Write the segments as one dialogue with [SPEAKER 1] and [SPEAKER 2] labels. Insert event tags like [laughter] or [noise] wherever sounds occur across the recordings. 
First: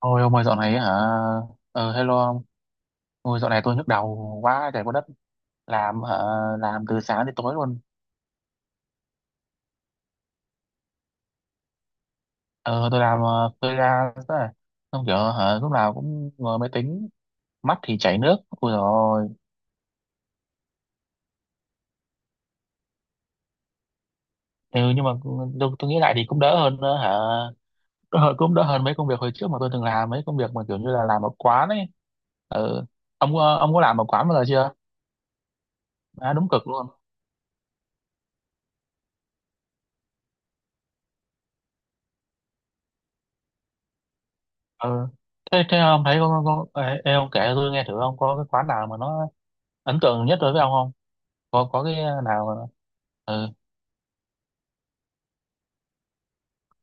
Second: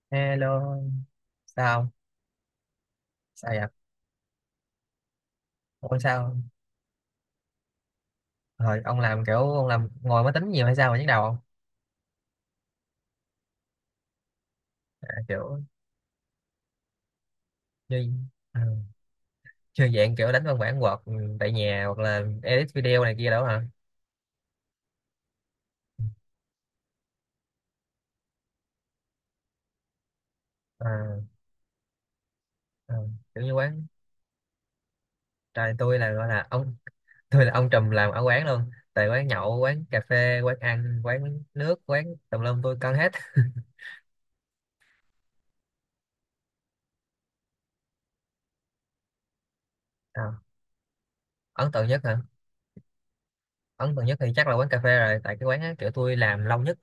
[SPEAKER 1] Ôi ông ơi, dạo này
[SPEAKER 2] Hello,
[SPEAKER 1] hả?
[SPEAKER 2] sao?
[SPEAKER 1] Hello ông. Ôi
[SPEAKER 2] Sao
[SPEAKER 1] dạo này
[SPEAKER 2] vậy?
[SPEAKER 1] tôi nhức đầu quá trời quá đất.
[SPEAKER 2] Ủa
[SPEAKER 1] Làm hả?
[SPEAKER 2] sao?
[SPEAKER 1] Làm từ sáng đến tối luôn.
[SPEAKER 2] Hồi ông làm kiểu ông làm ngồi máy tính nhiều hay sao mà nhức đầu không?
[SPEAKER 1] Ờ tôi làm freelance đấy. Xong kiểu
[SPEAKER 2] À,
[SPEAKER 1] hả,
[SPEAKER 2] kiểu
[SPEAKER 1] lúc nào cũng ngồi máy tính. Mắt thì
[SPEAKER 2] như
[SPEAKER 1] chảy nước.
[SPEAKER 2] à,
[SPEAKER 1] Ôi dồi ôi.
[SPEAKER 2] như dạng kiểu đánh văn bản Word tại nhà hoặc là edit video này kia đó hả?
[SPEAKER 1] Ừ, nhưng mà tôi nghĩ lại thì cũng đỡ hơn cũng đỡ hơn mấy công việc hồi trước mà tôi từng làm. Mấy công việc mà kiểu như là
[SPEAKER 2] À,
[SPEAKER 1] làm ở quán ấy. Ừ.
[SPEAKER 2] à, kiểu như
[SPEAKER 1] Ông có
[SPEAKER 2] quán,
[SPEAKER 1] làm ở quán bao giờ chưa?
[SPEAKER 2] trời tôi là gọi
[SPEAKER 1] À
[SPEAKER 2] là
[SPEAKER 1] đúng, cực
[SPEAKER 2] ông
[SPEAKER 1] luôn.
[SPEAKER 2] [laughs] tôi là ông trùm làm ở quán luôn. Tại quán nhậu, quán cà phê, quán ăn, quán nước, quán tùm lum tôi cân hết. [laughs]
[SPEAKER 1] Ừ. Thế ông thấy ông kể tôi nghe thử ông có cái quán nào mà nó ấn tượng
[SPEAKER 2] À,
[SPEAKER 1] nhất đối với ông không? Có
[SPEAKER 2] ấn
[SPEAKER 1] có
[SPEAKER 2] tượng
[SPEAKER 1] cái
[SPEAKER 2] nhất hả?
[SPEAKER 1] nào mà- Ừ.
[SPEAKER 2] Ấn tượng nhất thì chắc là quán cà phê rồi. Tại cái quán á, kiểu tôi làm lâu nhất,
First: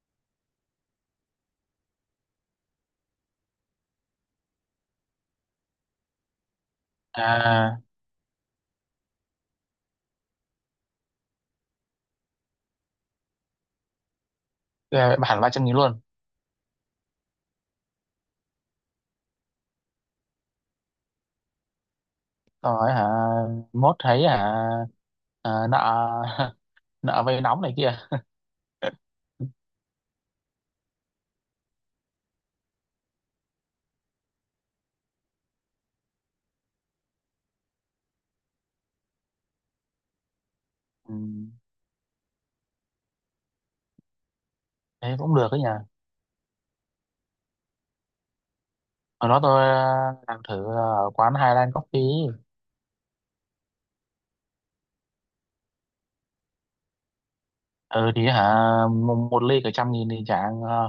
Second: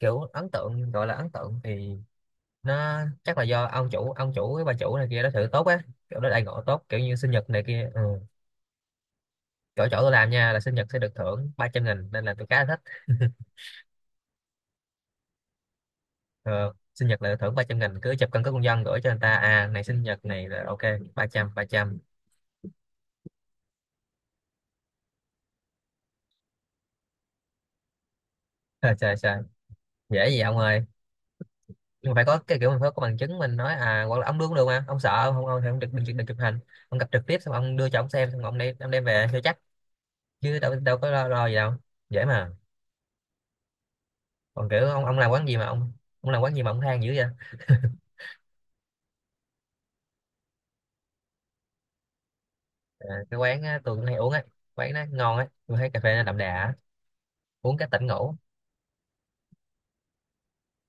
[SPEAKER 2] kiểu ấn tượng gọi là ấn tượng thì nó chắc là do ông chủ với bà chủ này kia đó thử tốt á, kiểu đó đãi ngộ tốt kiểu như sinh nhật này
[SPEAKER 1] À,
[SPEAKER 2] kia, ừ. chỗ chỗ tôi làm nha là sinh nhật sẽ được thưởng 300 nghìn nên là tôi khá là thích.
[SPEAKER 1] cái bản 300.000 luôn?
[SPEAKER 2] Ừ, sinh nhật là được thưởng 300 nghìn, cứ chụp căn cước công dân gửi cho người ta à này sinh nhật này là ok. 300, 300.
[SPEAKER 1] Rồi hả? Mốt thấy hả? À, nợ. [laughs] Nợ vay nóng này kia.
[SPEAKER 2] [laughs] Trời trời trời. Dễ gì ông ơi, nhưng mà phải có cái kiểu mình phải có bằng chứng mình nói, à hoặc là ông đưa cũng được, mà ông sợ ông không, ông thì ông được đừng chụp hình, ông gặp trực tiếp xong ông đưa cho ông xem xong ông đem về cho chắc, chứ đâu đâu có
[SPEAKER 1] Ừ,
[SPEAKER 2] lo, lo gì đâu, dễ mà. Còn kiểu ông
[SPEAKER 1] thế
[SPEAKER 2] ông làm
[SPEAKER 1] cũng
[SPEAKER 2] quán
[SPEAKER 1] được
[SPEAKER 2] gì
[SPEAKER 1] đấy
[SPEAKER 2] mà
[SPEAKER 1] nhỉ.
[SPEAKER 2] ông làm quán gì mà ông than dữ vậy?
[SPEAKER 1] Hồi đó tôi làm thử ở quán Highland Coffee.
[SPEAKER 2] À, cái quán á, tôi cũng hay uống ấy, quán nó ngon ấy, tôi thấy cà phê nó đậm đà á, uống cái tỉnh
[SPEAKER 1] Ừ thì
[SPEAKER 2] ngủ.
[SPEAKER 1] hả, một ly cả 100.000 thì chả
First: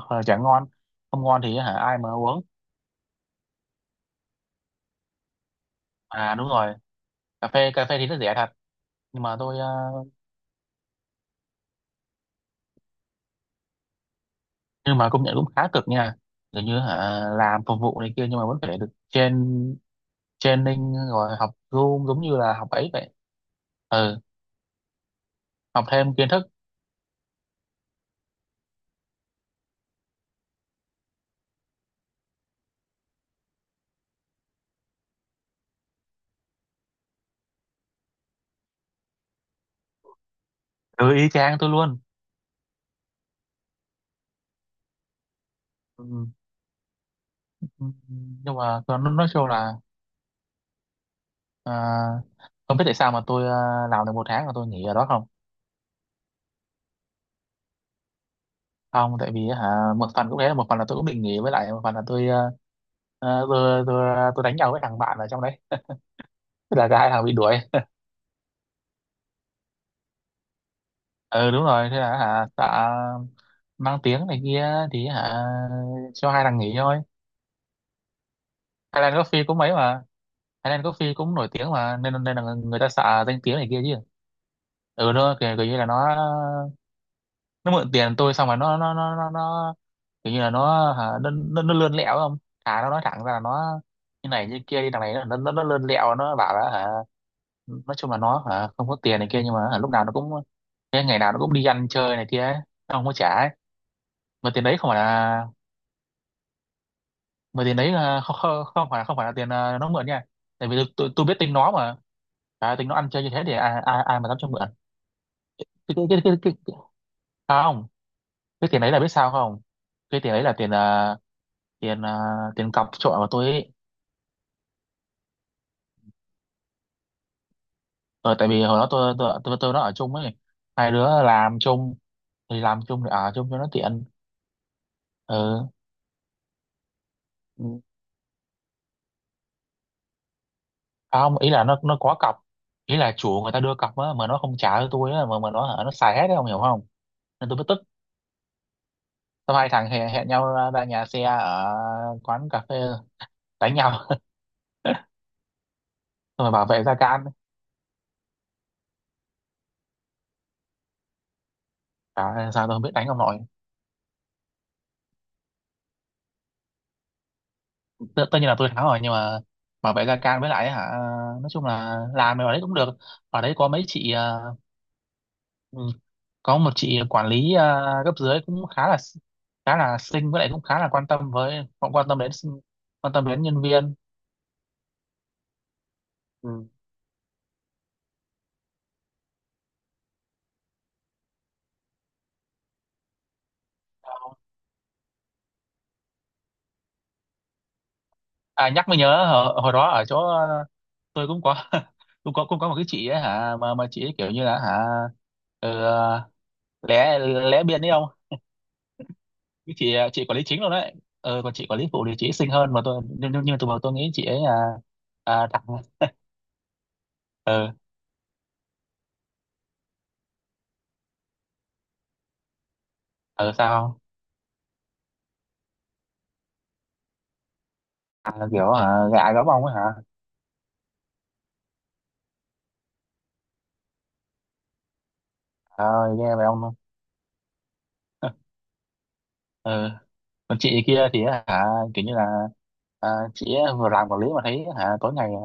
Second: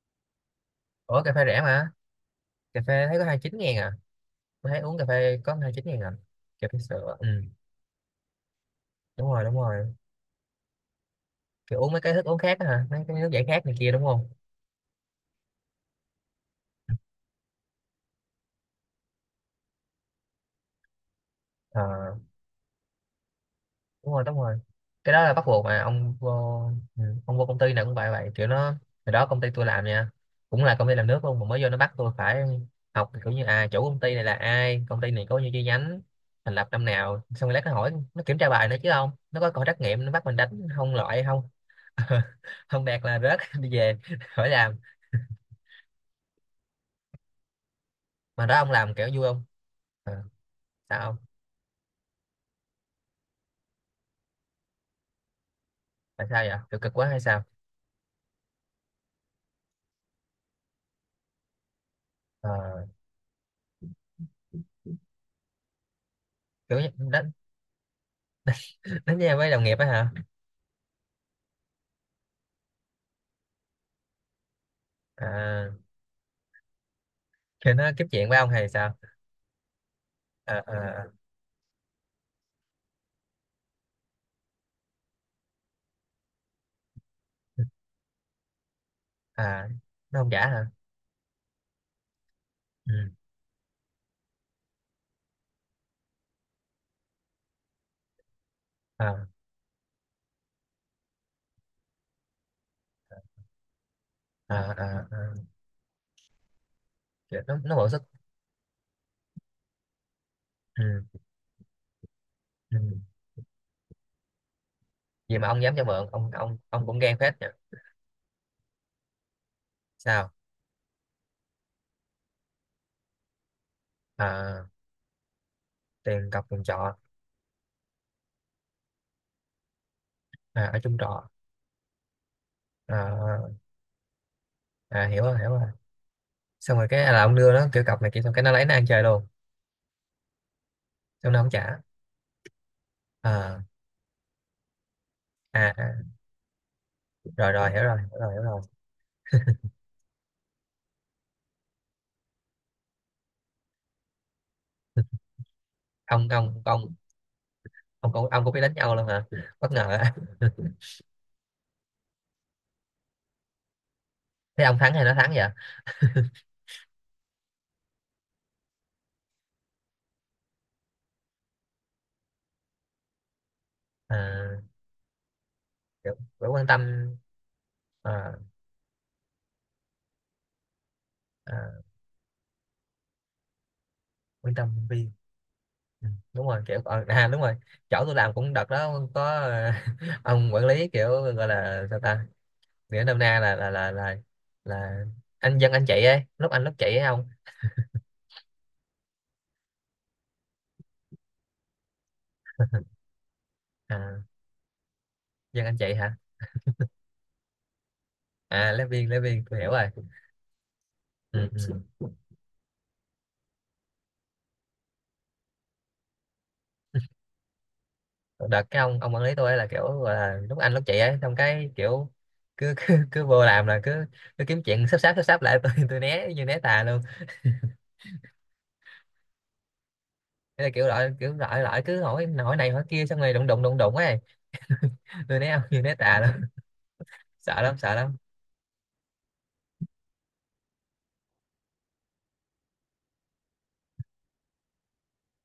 [SPEAKER 1] chả ngon.
[SPEAKER 2] Ủa
[SPEAKER 1] Không
[SPEAKER 2] cà
[SPEAKER 1] ngon
[SPEAKER 2] phê
[SPEAKER 1] thì
[SPEAKER 2] rẻ
[SPEAKER 1] hả
[SPEAKER 2] mà,
[SPEAKER 1] ai mà uống.
[SPEAKER 2] cà phê thấy có 29 ngàn à, tôi thấy uống cà phê có 29 ngàn à,
[SPEAKER 1] À đúng
[SPEAKER 2] cà
[SPEAKER 1] rồi,
[SPEAKER 2] phê sữa. Ừ,
[SPEAKER 1] cà phê thì rất rẻ thật. Nhưng
[SPEAKER 2] đúng
[SPEAKER 1] mà
[SPEAKER 2] rồi đúng
[SPEAKER 1] tôi
[SPEAKER 2] rồi kiểu uống mấy cái thức uống khác á hả, mấy cái nước giải khát này kia đúng không?
[SPEAKER 1] nhưng mà công nhận cũng khá cực nha. Kiểu như hả làm phục vụ này kia, nhưng mà vẫn phải được training, rồi học
[SPEAKER 2] Ờ,
[SPEAKER 1] Zoom giống như là học ấy vậy.
[SPEAKER 2] đúng
[SPEAKER 1] Ừ,
[SPEAKER 2] rồi đúng rồi cái đó là bắt buộc mà
[SPEAKER 1] học
[SPEAKER 2] ông
[SPEAKER 1] thêm kiến
[SPEAKER 2] vô.
[SPEAKER 1] thức.
[SPEAKER 2] Ừ, ông vô công ty nào cũng vậy, vậy kiểu nó, hồi đó công ty tôi làm nha cũng là công ty làm nước luôn, mà mới vô nó bắt tôi phải học kiểu như à chủ công ty này là ai, công ty này có nhiêu chi nhánh, thành lập năm nào, xong rồi lát nó hỏi, nó kiểm tra bài nữa chứ, không nó có coi trắc nghiệm nó bắt mình đánh không,
[SPEAKER 1] Ừ,
[SPEAKER 2] loại
[SPEAKER 1] y
[SPEAKER 2] không.
[SPEAKER 1] chang tôi luôn.
[SPEAKER 2] [laughs] Không đạt là rớt [laughs] đi về, khỏi làm.
[SPEAKER 1] Ừ.
[SPEAKER 2] Mà đó
[SPEAKER 1] Nhưng
[SPEAKER 2] ông
[SPEAKER 1] mà
[SPEAKER 2] làm
[SPEAKER 1] tôi
[SPEAKER 2] kiểu vui
[SPEAKER 1] nói
[SPEAKER 2] không?
[SPEAKER 1] chung là
[SPEAKER 2] Ờ, sao không.
[SPEAKER 1] à, không biết tại sao mà tôi làm được một tháng là tôi nghỉ ở đó. Không,
[SPEAKER 2] Tại sao vậy, kiểu cực quá hay sao?
[SPEAKER 1] không tại vì hả, một phần cũng thế, một phần là tôi cũng định nghỉ, với lại một phần là tôi
[SPEAKER 2] Ờ,
[SPEAKER 1] tôi đánh nhau với thằng bạn ở trong đấy. Thế
[SPEAKER 2] kiểu như
[SPEAKER 1] là cả hai thằng
[SPEAKER 2] đánh,
[SPEAKER 1] bị đuổi.
[SPEAKER 2] đánh nhau với đồng nghiệp á hả?
[SPEAKER 1] Ừ đúng rồi, thế là hả, tạ mang tiếng này kia thì hả
[SPEAKER 2] À,
[SPEAKER 1] cho hai thằng nghỉ thôi.
[SPEAKER 2] thì nó tiếp chuyện với ông hay sao?
[SPEAKER 1] Highland Coffee cũng mấy mà,
[SPEAKER 2] À,
[SPEAKER 1] Highland
[SPEAKER 2] à,
[SPEAKER 1] Coffee cũng nổi tiếng mà, nên nên là người ta xạ danh tiếng này kia chứ. Ừ, nó kiểu như là nó mượn tiền tôi xong rồi nó nó nó nó,
[SPEAKER 2] à,
[SPEAKER 1] nó
[SPEAKER 2] nó không
[SPEAKER 1] kiểu
[SPEAKER 2] giả
[SPEAKER 1] như là
[SPEAKER 2] hả?
[SPEAKER 1] nó hả nó lươn lẹo không. Thà nó
[SPEAKER 2] Ừ.
[SPEAKER 1] nói thẳng ra là nó như này như kia đi. Thằng này nó nó lươn lẹo, nó bảo là hả nói chung là nó hả không có tiền
[SPEAKER 2] À,
[SPEAKER 1] này kia, nhưng mà hả lúc nào nó cũng ngày nào nó cũng đi ăn chơi này kia ấy. Nó không có trả ấy. Mà tiền
[SPEAKER 2] à,
[SPEAKER 1] đấy không phải
[SPEAKER 2] à, à.
[SPEAKER 1] là
[SPEAKER 2] Kiểu
[SPEAKER 1] mà
[SPEAKER 2] nó
[SPEAKER 1] tiền
[SPEAKER 2] bỏ
[SPEAKER 1] đấy
[SPEAKER 2] sức.
[SPEAKER 1] là không phải là tiền nó mượn nha. Tại vì tôi,
[SPEAKER 2] Ừ.
[SPEAKER 1] tôi biết tính nó mà. À,
[SPEAKER 2] Ừ.
[SPEAKER 1] tính nó ăn chơi như thế thì ai ai, ai mà dám cho mượn.
[SPEAKER 2] Vậy mà ông dám cho mượn, ông ông
[SPEAKER 1] Cái,
[SPEAKER 2] ông cũng gan phết nhỉ.
[SPEAKER 1] à, không Cái tiền đấy là biết sao không? Cái
[SPEAKER 2] Sao?
[SPEAKER 1] tiền đấy là tiền à, tiền cọc trọ của tôi ấy.
[SPEAKER 2] À, tiền cọc tiền trọ.
[SPEAKER 1] Ờ, tại vì hồi đó tôi nó ở chung ấy.
[SPEAKER 2] À, ở
[SPEAKER 1] Hai
[SPEAKER 2] chung
[SPEAKER 1] đứa
[SPEAKER 2] trọ.
[SPEAKER 1] làm chung thì ở
[SPEAKER 2] À,
[SPEAKER 1] chung cho nó tiện.
[SPEAKER 2] à, hiểu rồi.
[SPEAKER 1] Ừ.
[SPEAKER 2] Xong rồi cái à, là ông đưa nó
[SPEAKER 1] Ừ.
[SPEAKER 2] kiểu cọc này kia xong cái nó lấy nó ăn chơi luôn,
[SPEAKER 1] À
[SPEAKER 2] xong
[SPEAKER 1] không,
[SPEAKER 2] nó không
[SPEAKER 1] ý là
[SPEAKER 2] trả.
[SPEAKER 1] nó có cọc, ý là chủ người ta
[SPEAKER 2] À,
[SPEAKER 1] đưa cọc á mà nó không trả cho tôi á, mà
[SPEAKER 2] à,
[SPEAKER 1] nó
[SPEAKER 2] à.
[SPEAKER 1] xài hết đấy, không hiểu không. Nên
[SPEAKER 2] Rồi
[SPEAKER 1] tôi mới
[SPEAKER 2] rồi
[SPEAKER 1] tức.
[SPEAKER 2] hiểu rồi.
[SPEAKER 1] Xong hai thằng hẹn nhau ra nhà xe ở quán cà phê đánh nhau,
[SPEAKER 2] ông
[SPEAKER 1] xong rồi
[SPEAKER 2] ông
[SPEAKER 1] bảo vệ
[SPEAKER 2] ông
[SPEAKER 1] Gia Can.
[SPEAKER 2] ông cũng, ông cũng biết đánh nhau luôn hả, bất ngờ [laughs] á.
[SPEAKER 1] Trời ơi, sao tôi không biết đánh ông nội.
[SPEAKER 2] Thế ông thắng hay nó thắng vậy?
[SPEAKER 1] Tất nhiên là tôi thắng rồi, nhưng mà bảo vệ Gia Can với lại hả nói chung là làm ở đấy cũng được. Ở đấy có mấy chị
[SPEAKER 2] À,
[SPEAKER 1] ừ,
[SPEAKER 2] kiểu, kiểu
[SPEAKER 1] có
[SPEAKER 2] quan
[SPEAKER 1] một chị
[SPEAKER 2] tâm.
[SPEAKER 1] quản lý cấp
[SPEAKER 2] Ờ.
[SPEAKER 1] dưới cũng khá là xinh với lại cũng khá là quan tâm với
[SPEAKER 2] À,
[SPEAKER 1] quan tâm đến quan tâm đến nhân viên.
[SPEAKER 2] Wisdom View. Ừ, đúng rồi,
[SPEAKER 1] Ừ.
[SPEAKER 2] kiểu ờ, à đúng rồi, chỗ tôi làm cũng đợt đó có ờ, [laughs] ông quản lý kiểu gọi là sao ta, nghĩa nôm na là anh dân anh chị ấy, lúc anh lúc chị ấy ông.
[SPEAKER 1] À nhắc mới nhớ, hồi đó ở chỗ tôi cũng có [laughs] cũng có một cái chị ấy hả, mà chị ấy
[SPEAKER 2] À,
[SPEAKER 1] kiểu như là hả
[SPEAKER 2] dân anh chị hả.
[SPEAKER 1] ờ, lé, lé biên đấy không.
[SPEAKER 2] À, lớp viên, lớp viên tôi hiểu
[SPEAKER 1] Cái
[SPEAKER 2] rồi.
[SPEAKER 1] chị quản lý chính luôn đấy.
[SPEAKER 2] Ừ.
[SPEAKER 1] Ờ còn chị quản lý phụ thì chị ấy xinh hơn mà tôi nhưng mà tôi bảo tôi nghĩ chị ấy đặc. Ờ.
[SPEAKER 2] Ừ, đợt cái ông quản lý tôi ấy là kiểu gọi là lúc anh lúc chị ấy, xong cái kiểu cứ cứ, cứ vô
[SPEAKER 1] Ờ
[SPEAKER 2] làm là
[SPEAKER 1] sao?
[SPEAKER 2] cứ, cứ kiếm chuyện sắp sáp lại [laughs] tôi né như né tà luôn.
[SPEAKER 1] À, kiểu hả gạ gẫm ông ấy hả?
[SPEAKER 2] Thế là kiểu loại, kiểu loại loại cứ hỏi hỏi này hỏi kia xong rồi đụng đụng đụng đụng ấy, tôi né ông [laughs] như
[SPEAKER 1] Trời
[SPEAKER 2] né
[SPEAKER 1] ơi
[SPEAKER 2] tà
[SPEAKER 1] nghe
[SPEAKER 2] lắm.
[SPEAKER 1] về ông luôn.
[SPEAKER 2] Sợ lắm sợ lắm.
[SPEAKER 1] [laughs] Ờ còn chị kia thì hả kiểu như là à, chị ấy vừa làm quản lý mà thấy hả tối ngày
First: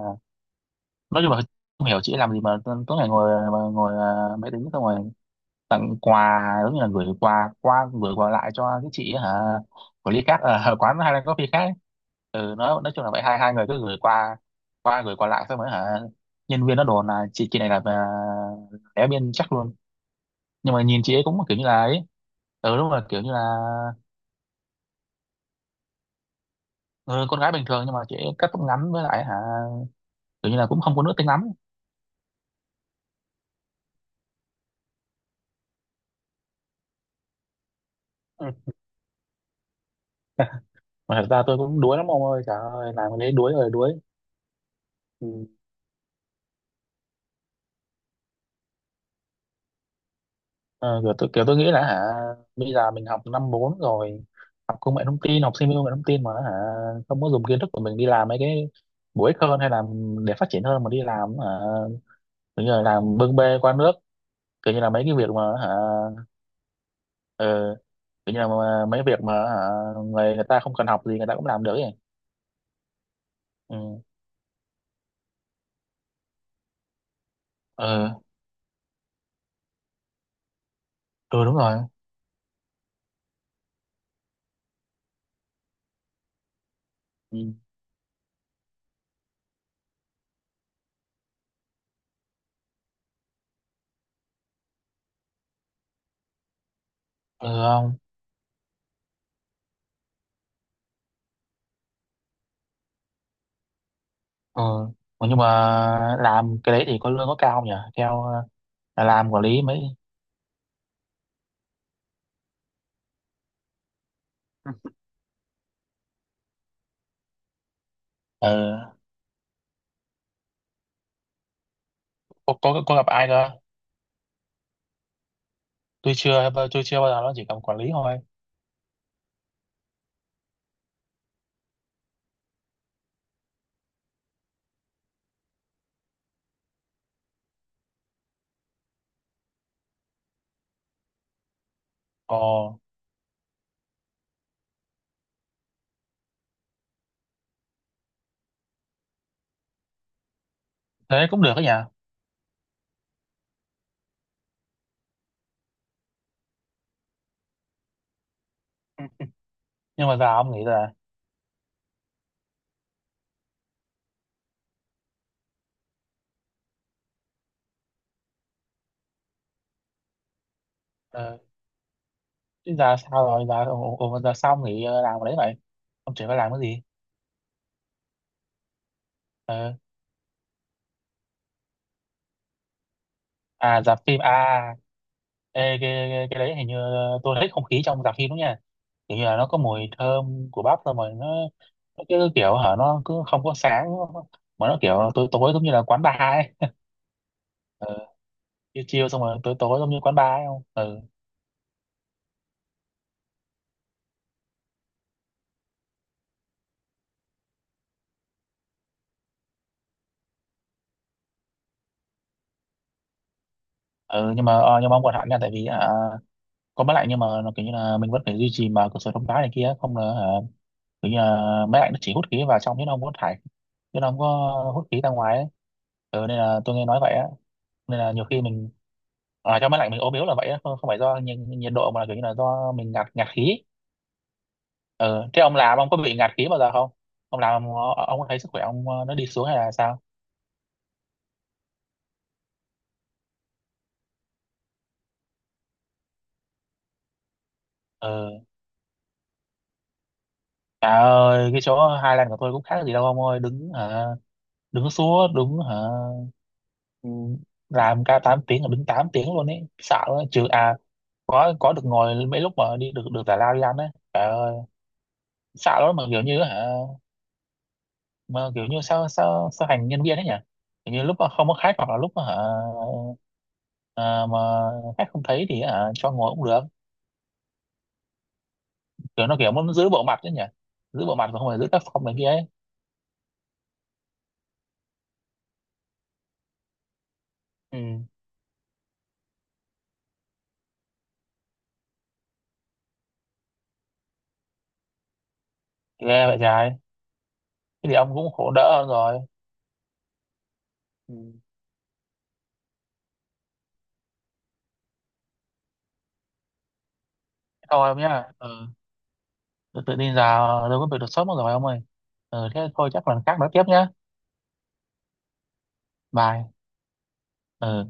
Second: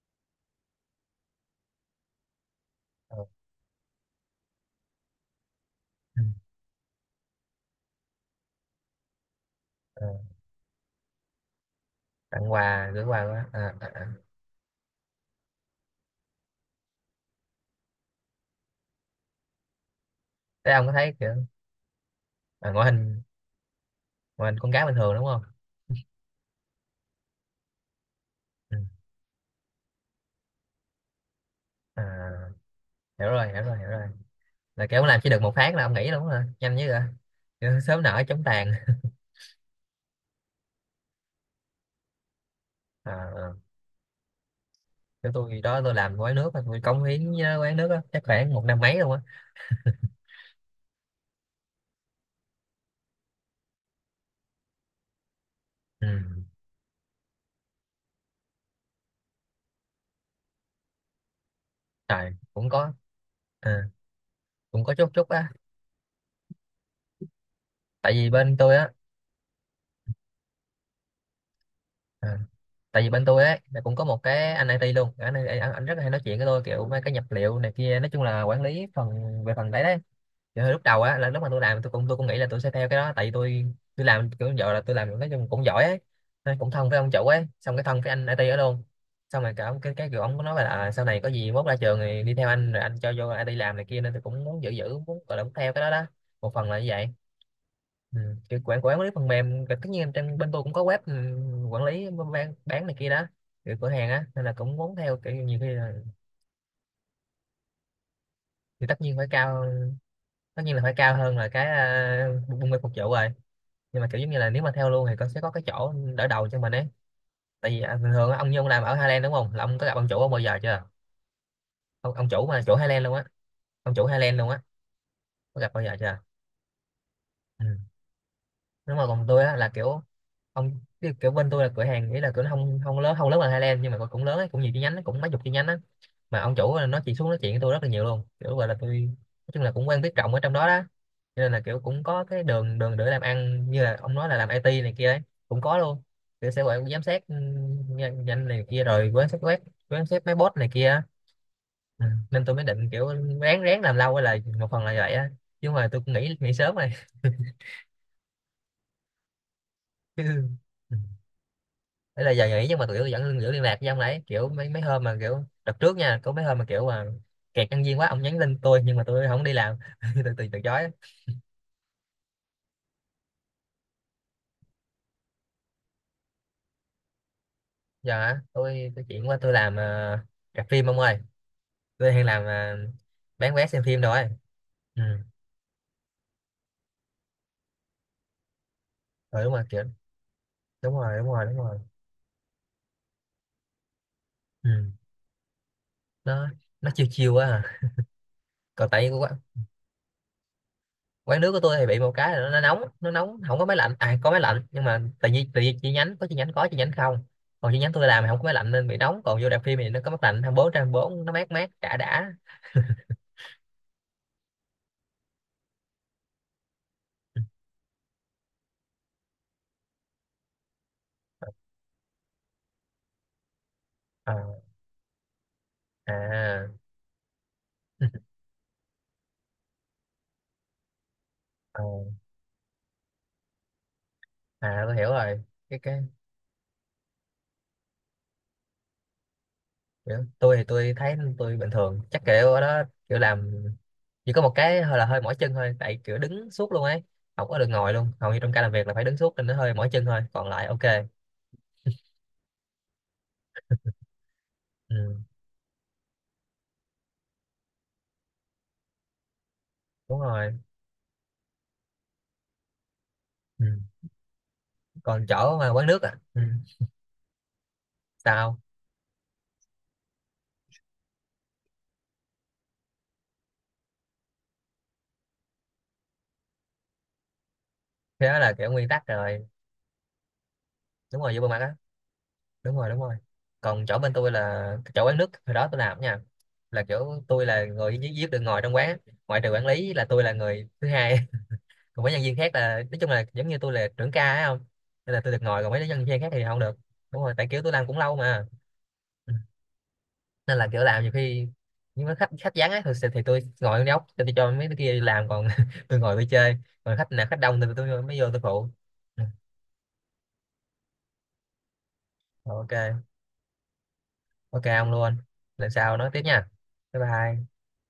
[SPEAKER 1] nói chung là không hiểu chị ấy làm gì mà tối ngày
[SPEAKER 2] Ờ,
[SPEAKER 1] ngồi mà ngồi máy tính xong rồi tặng
[SPEAKER 2] ừ,
[SPEAKER 1] quà giống như là gửi quà qua gửi quà lại cho cái chị ấy hả
[SPEAKER 2] ờ,
[SPEAKER 1] của ly khác ở [laughs] quán Highland Coffee khác ấy.
[SPEAKER 2] tặng
[SPEAKER 1] Ừ,
[SPEAKER 2] quà
[SPEAKER 1] nói
[SPEAKER 2] gửi
[SPEAKER 1] chung là vậy,
[SPEAKER 2] quà
[SPEAKER 1] hai
[SPEAKER 2] quá
[SPEAKER 1] hai người
[SPEAKER 2] à,
[SPEAKER 1] cứ
[SPEAKER 2] à,
[SPEAKER 1] gửi
[SPEAKER 2] à.
[SPEAKER 1] quà qua gửi quà lại xong rồi hả nhân viên nó đồn là chị này là đéo biên chắc luôn.
[SPEAKER 2] Thế
[SPEAKER 1] Nhưng mà
[SPEAKER 2] ông có
[SPEAKER 1] nhìn chị
[SPEAKER 2] thấy
[SPEAKER 1] ấy
[SPEAKER 2] kiểu,
[SPEAKER 1] cũng kiểu như là ấy.
[SPEAKER 2] à,
[SPEAKER 1] Ừ đúng
[SPEAKER 2] ngoại
[SPEAKER 1] rồi, kiểu
[SPEAKER 2] hình,
[SPEAKER 1] như là
[SPEAKER 2] ngoại hình con cá bình thường đúng không?
[SPEAKER 1] ừ, con gái bình thường nhưng mà chị ấy cắt tóc
[SPEAKER 2] Ừ.
[SPEAKER 1] ngắn với lại hả kiểu như là cũng không có nữ tính lắm.
[SPEAKER 2] À, hiểu rồi, là kiểu ông làm chỉ được một phát là ông nghỉ luôn hả, nhanh như vậy, kiểu sớm nở chóng
[SPEAKER 1] Ừ.
[SPEAKER 2] tàn.
[SPEAKER 1] Mà thật ra tôi cũng đuối lắm ông ơi, trời ơi
[SPEAKER 2] À,
[SPEAKER 1] làm cái đấy đuối
[SPEAKER 2] à.
[SPEAKER 1] rồi đuối.
[SPEAKER 2] Kiểu
[SPEAKER 1] Ừ.
[SPEAKER 2] tôi đó, tôi làm quán nước á, tôi cống hiến với quán nước á chắc khoảng một năm mấy luôn á.
[SPEAKER 1] Ờ, kiểu tôi nghĩ là hả bây giờ mình học năm 4 rồi, học công nghệ thông tin, học sinh công nghệ thông
[SPEAKER 2] Ừ.
[SPEAKER 1] tin mà hả không có dùng kiến thức của mình đi làm mấy cái bổ ích hơn, hay là để phát triển hơn, mà đi làm hả
[SPEAKER 2] Trời
[SPEAKER 1] kiểu
[SPEAKER 2] cũng
[SPEAKER 1] như là
[SPEAKER 2] có,
[SPEAKER 1] làm bưng bê qua
[SPEAKER 2] à
[SPEAKER 1] nước, kiểu như
[SPEAKER 2] cũng
[SPEAKER 1] là
[SPEAKER 2] có
[SPEAKER 1] mấy
[SPEAKER 2] chút
[SPEAKER 1] cái
[SPEAKER 2] chút
[SPEAKER 1] việc mà
[SPEAKER 2] á,
[SPEAKER 1] hả ờ,
[SPEAKER 2] tại vì
[SPEAKER 1] kiểu như là
[SPEAKER 2] bên tôi á,
[SPEAKER 1] mấy việc mà hả người người ta không cần học gì người ta cũng làm được ấy.
[SPEAKER 2] à tại vì bên tôi ấy là cũng
[SPEAKER 1] Ừ.
[SPEAKER 2] có một cái anh IT luôn, anh rất là hay nói chuyện với tôi kiểu mấy cái nhập liệu này
[SPEAKER 1] Ừ.
[SPEAKER 2] kia, nói chung là quản lý phần, về phần đấy đấy. Kiểu hồi lúc đầu á là lúc
[SPEAKER 1] Ừ
[SPEAKER 2] mà
[SPEAKER 1] đúng
[SPEAKER 2] tôi
[SPEAKER 1] rồi.
[SPEAKER 2] làm, tôi cũng, tôi cũng nghĩ là tôi sẽ theo cái đó, tại vì tôi làm kiểu giờ là tôi làm nói chung cũng giỏi ấy, nên cũng thân với ông chủ ấy,
[SPEAKER 1] Ừ.
[SPEAKER 2] xong cái thân với anh IT đó luôn. Xong rồi cả ông cái kiểu ông có nói là à, sau này có gì mốt ra trường thì đi theo anh rồi anh cho vô IT làm này kia, nên tôi cũng muốn giữ giữ muốn gọi là muốn theo cái đó đó, một phần là như vậy.
[SPEAKER 1] Ừ không.
[SPEAKER 2] Ừ. Kiểu quản quản lý phần mềm và tất nhiên em trên bên tôi cũng có web, ừ, quản lý bán này kia đó kiểu cửa hàng á, nên là
[SPEAKER 1] Ừ.
[SPEAKER 2] cũng muốn theo,
[SPEAKER 1] Ủa,
[SPEAKER 2] kiểu
[SPEAKER 1] nhưng
[SPEAKER 2] nhiều khi là,
[SPEAKER 1] mà làm cái đấy thì có lương có cao không nhỉ theo
[SPEAKER 2] thì tất nhiên phải
[SPEAKER 1] làm quản lý
[SPEAKER 2] cao.
[SPEAKER 1] mấy.
[SPEAKER 2] Tất nhiên là phải cao hơn là cái buôn mê phục vụ rồi, nhưng mà kiểu giống như là nếu mà theo luôn thì con sẽ có cái chỗ đỡ đầu cho mình ấy. Tại vì à, bình thường á, ông Nhung làm
[SPEAKER 1] Ừ.
[SPEAKER 2] ở Highland đúng không, là ông có gặp ông chủ ông bao giờ chưa, ông, ông chủ
[SPEAKER 1] Cô,
[SPEAKER 2] mà chủ
[SPEAKER 1] có
[SPEAKER 2] Highland
[SPEAKER 1] gặp
[SPEAKER 2] luôn á,
[SPEAKER 1] ai cơ?
[SPEAKER 2] ông chủ Highland luôn á, có gặp bao giờ
[SPEAKER 1] Tôi
[SPEAKER 2] chưa?
[SPEAKER 1] chưa, tôi chưa bao giờ, nó chỉ cầm
[SPEAKER 2] Ừ,
[SPEAKER 1] quản lý thôi.
[SPEAKER 2] đúng rồi, còn tôi á là kiểu ông, kiểu kiểu bên tôi là cửa hàng, nghĩa là cửa nó không, không lớn, không lớn bằng Highland nhưng mà cũng lớn ấy, cũng nhiều chi nhánh ấy, cũng mấy chục chi nhánh á. Mà ông chủ nó chỉ xuống nói chuyện với tôi rất là nhiều luôn, kiểu gọi là tôi nói chung là cũng quen biết rộng ở trong đó đó, cho nên là kiểu cũng có cái đường
[SPEAKER 1] Ồ,
[SPEAKER 2] đường để làm ăn, như là ông nói là làm IT này kia đấy, cũng có luôn, kiểu sẽ gọi giám sát, ừ, nhanh nhanh này kia rồi quan sát quét, quan sát máy bot này kia.
[SPEAKER 1] thế cũng được đó nhỉ.
[SPEAKER 2] Ừ, nên tôi mới định kiểu ráng ráng làm lâu là một phần là vậy á, chứ mà tôi cũng nghĩ nghĩ sớm rồi.
[SPEAKER 1] Ừ. Nhưng
[SPEAKER 2] [laughs]
[SPEAKER 1] mà giờ ông
[SPEAKER 2] Chứ.
[SPEAKER 1] nghĩ là
[SPEAKER 2] Đấy là giờ nghỉ nhưng mà tụi tôi vẫn giữ liên lạc với ông đấy, kiểu mấy mấy hôm mà kiểu đợt trước nha có mấy hôm mà kiểu mà kẹt nhân viên quá ông nhắn tin tôi nhưng mà tôi không đi làm, [laughs] tôi từ từ chối.
[SPEAKER 1] ờ, chứ giờ sao rồi, giờ ồ, ồ, giờ sao ông nghĩ làm cái đấy vậy? Ông chỉ phải làm cái gì?
[SPEAKER 2] Giờ hả, tôi chuyển qua tôi
[SPEAKER 1] Ờ,
[SPEAKER 2] làm ờ, rạp phim ông ơi, tôi đang làm ờ, bán vé xem
[SPEAKER 1] à dạp
[SPEAKER 2] phim rồi.
[SPEAKER 1] phim à.
[SPEAKER 2] Ừ,
[SPEAKER 1] Ê, cái đấy hình như tôi thích không khí trong dạp phim đúng nha. Kiểu như là
[SPEAKER 2] rồi
[SPEAKER 1] nó
[SPEAKER 2] đúng
[SPEAKER 1] có
[SPEAKER 2] rồi kiểu,
[SPEAKER 1] mùi thơm của bắp
[SPEAKER 2] đúng
[SPEAKER 1] xong rồi
[SPEAKER 2] rồi đúng
[SPEAKER 1] nó
[SPEAKER 2] rồi đúng rồi
[SPEAKER 1] nó cứ kiểu hả nó cứ không có sáng mà
[SPEAKER 2] Ừ.
[SPEAKER 1] nó kiểu tối tối giống như là quán bar
[SPEAKER 2] nó
[SPEAKER 1] ấy.
[SPEAKER 2] nó chiêu chiêu quá à.
[SPEAKER 1] Ờ, chiều
[SPEAKER 2] Còn
[SPEAKER 1] chiều
[SPEAKER 2] tại
[SPEAKER 1] xong rồi tối tối giống như quán bar ấy không? Ừ.
[SPEAKER 2] quán nước của tôi thì bị một cái là nó nóng, nó nóng, không có máy lạnh, à có máy lạnh nhưng mà tại vì, tại vì chi nhánh có, chi nhánh có chi nhánh không, còn chi nhánh tôi làm thì không có máy lạnh nên bị nóng, còn vô rạp phim thì nó có máy lạnh hai mươi bốn, trên bốn nó mát mát đã đã.
[SPEAKER 1] Ừ, nhưng mà nhưng mà ông còn hạn nha, tại vì có máy lạnh nhưng mà nó kiểu như là mình vẫn phải duy trì mà cửa sổ thông thoáng này kia, không là hả kiểu như là máy lạnh nó chỉ hút khí vào trong chứ nó không có thải chứ nó không
[SPEAKER 2] Ờ,
[SPEAKER 1] có hút khí ra ngoài ấy. Ừ, nên là
[SPEAKER 2] à.
[SPEAKER 1] tôi nghe nói vậy á, nên là nhiều
[SPEAKER 2] [laughs]
[SPEAKER 1] khi mình ở trong máy lạnh mình ốm yếu là vậy á, không phải do nhiệt
[SPEAKER 2] Ờ,
[SPEAKER 1] độ mà là kiểu như là do mình ngạt ngạt khí.
[SPEAKER 2] à tôi hiểu
[SPEAKER 1] Ừ.
[SPEAKER 2] rồi.
[SPEAKER 1] Thế ông
[SPEAKER 2] cái
[SPEAKER 1] làm ông có
[SPEAKER 2] cái
[SPEAKER 1] bị ngạt khí bao giờ không? Ông có thấy sức khỏe ông nó đi xuống hay là sao.
[SPEAKER 2] kiểu, tôi thì tôi thấy tôi bình thường, chắc kiểu ở đó kiểu làm chỉ có một cái hơi là hơi mỏi chân thôi, tại kiểu đứng suốt luôn ấy, không có được ngồi luôn, hầu như
[SPEAKER 1] Ừ.
[SPEAKER 2] trong ca làm việc là phải đứng suốt nên nó hơi mỏi chân thôi, còn lại ok.
[SPEAKER 1] Trời ơi cái chỗ Highland của tôi cũng khác gì đâu ông ơi, đứng hả, đứng
[SPEAKER 2] Ừ,
[SPEAKER 1] suốt, đứng hả. Ừ, làm ca 8 tiếng, ở đứng 8 tiếng luôn ấy, sợ
[SPEAKER 2] đúng
[SPEAKER 1] quá trừ
[SPEAKER 2] rồi.
[SPEAKER 1] à. Có được ngồi mấy lúc mà đi được được giải lao đi
[SPEAKER 2] Ừ,
[SPEAKER 1] ăn đấy. Trời ơi
[SPEAKER 2] còn chỗ mà
[SPEAKER 1] sợ
[SPEAKER 2] quán
[SPEAKER 1] lắm,
[SPEAKER 2] nước
[SPEAKER 1] mà
[SPEAKER 2] à.
[SPEAKER 1] kiểu
[SPEAKER 2] Ừ.
[SPEAKER 1] như hả mà
[SPEAKER 2] Sao?
[SPEAKER 1] kiểu như sao sao sao hành nhân viên ấy nhỉ, kiểu như lúc mà không có khách hoặc là lúc mà hả à, mà khách không thấy thì hả cho ngồi cũng được.
[SPEAKER 2] Thế đó là kiểu nguyên tắc
[SPEAKER 1] Kiểu nó
[SPEAKER 2] rồi,
[SPEAKER 1] kiểu muốn giữ bộ mặt đấy nhỉ, giữ bộ
[SPEAKER 2] đúng
[SPEAKER 1] mặt
[SPEAKER 2] rồi,
[SPEAKER 1] mà
[SPEAKER 2] vô bề
[SPEAKER 1] không
[SPEAKER 2] mặt
[SPEAKER 1] phải giữ
[SPEAKER 2] á,
[SPEAKER 1] tác phong này kia ấy.
[SPEAKER 2] đúng rồi. Còn chỗ bên tôi là chỗ quán nước hồi đó tôi làm nha, là kiểu tôi là
[SPEAKER 1] Ừ.
[SPEAKER 2] người duy duy nhất được ngồi trong quán, ngoại trừ quản lý là tôi là người thứ hai. [laughs] Còn mấy nhân viên khác là nói chung là giống như tôi là trưởng ca ấy không, nên là tôi được ngồi, còn mấy nhân viên
[SPEAKER 1] Ghê
[SPEAKER 2] khác
[SPEAKER 1] vậy
[SPEAKER 2] thì không
[SPEAKER 1] trời.
[SPEAKER 2] được. Đúng rồi, tại kiểu tôi làm
[SPEAKER 1] Thế thì
[SPEAKER 2] cũng
[SPEAKER 1] ông
[SPEAKER 2] lâu
[SPEAKER 1] cũng
[SPEAKER 2] mà.
[SPEAKER 1] khổ đỡ hơn rồi.
[SPEAKER 2] Ừ. Nên là kiểu làm nhiều
[SPEAKER 1] Ừ.
[SPEAKER 2] khi, nhưng mà khách, khách vắng á thì tôi ngồi trong góc, tôi cho mấy đứa kia đi làm, còn [laughs] tôi ngồi tôi chơi. Còn khách nào, khách đông thì
[SPEAKER 1] Thôi ông
[SPEAKER 2] tôi mới
[SPEAKER 1] nhá.
[SPEAKER 2] vô tôi
[SPEAKER 1] Ừ.
[SPEAKER 2] phụ. Ừ.
[SPEAKER 1] tự Tự tin giờ đâu có việc đột xuất mất rồi ông ơi. Ừ thế thôi,
[SPEAKER 2] Ok,
[SPEAKER 1] chắc lần khác nói tiếp nhá.
[SPEAKER 2] ok ông luôn, lần sau nói tiếp nha.
[SPEAKER 1] Bye.
[SPEAKER 2] Bye bye.
[SPEAKER 1] Ờ.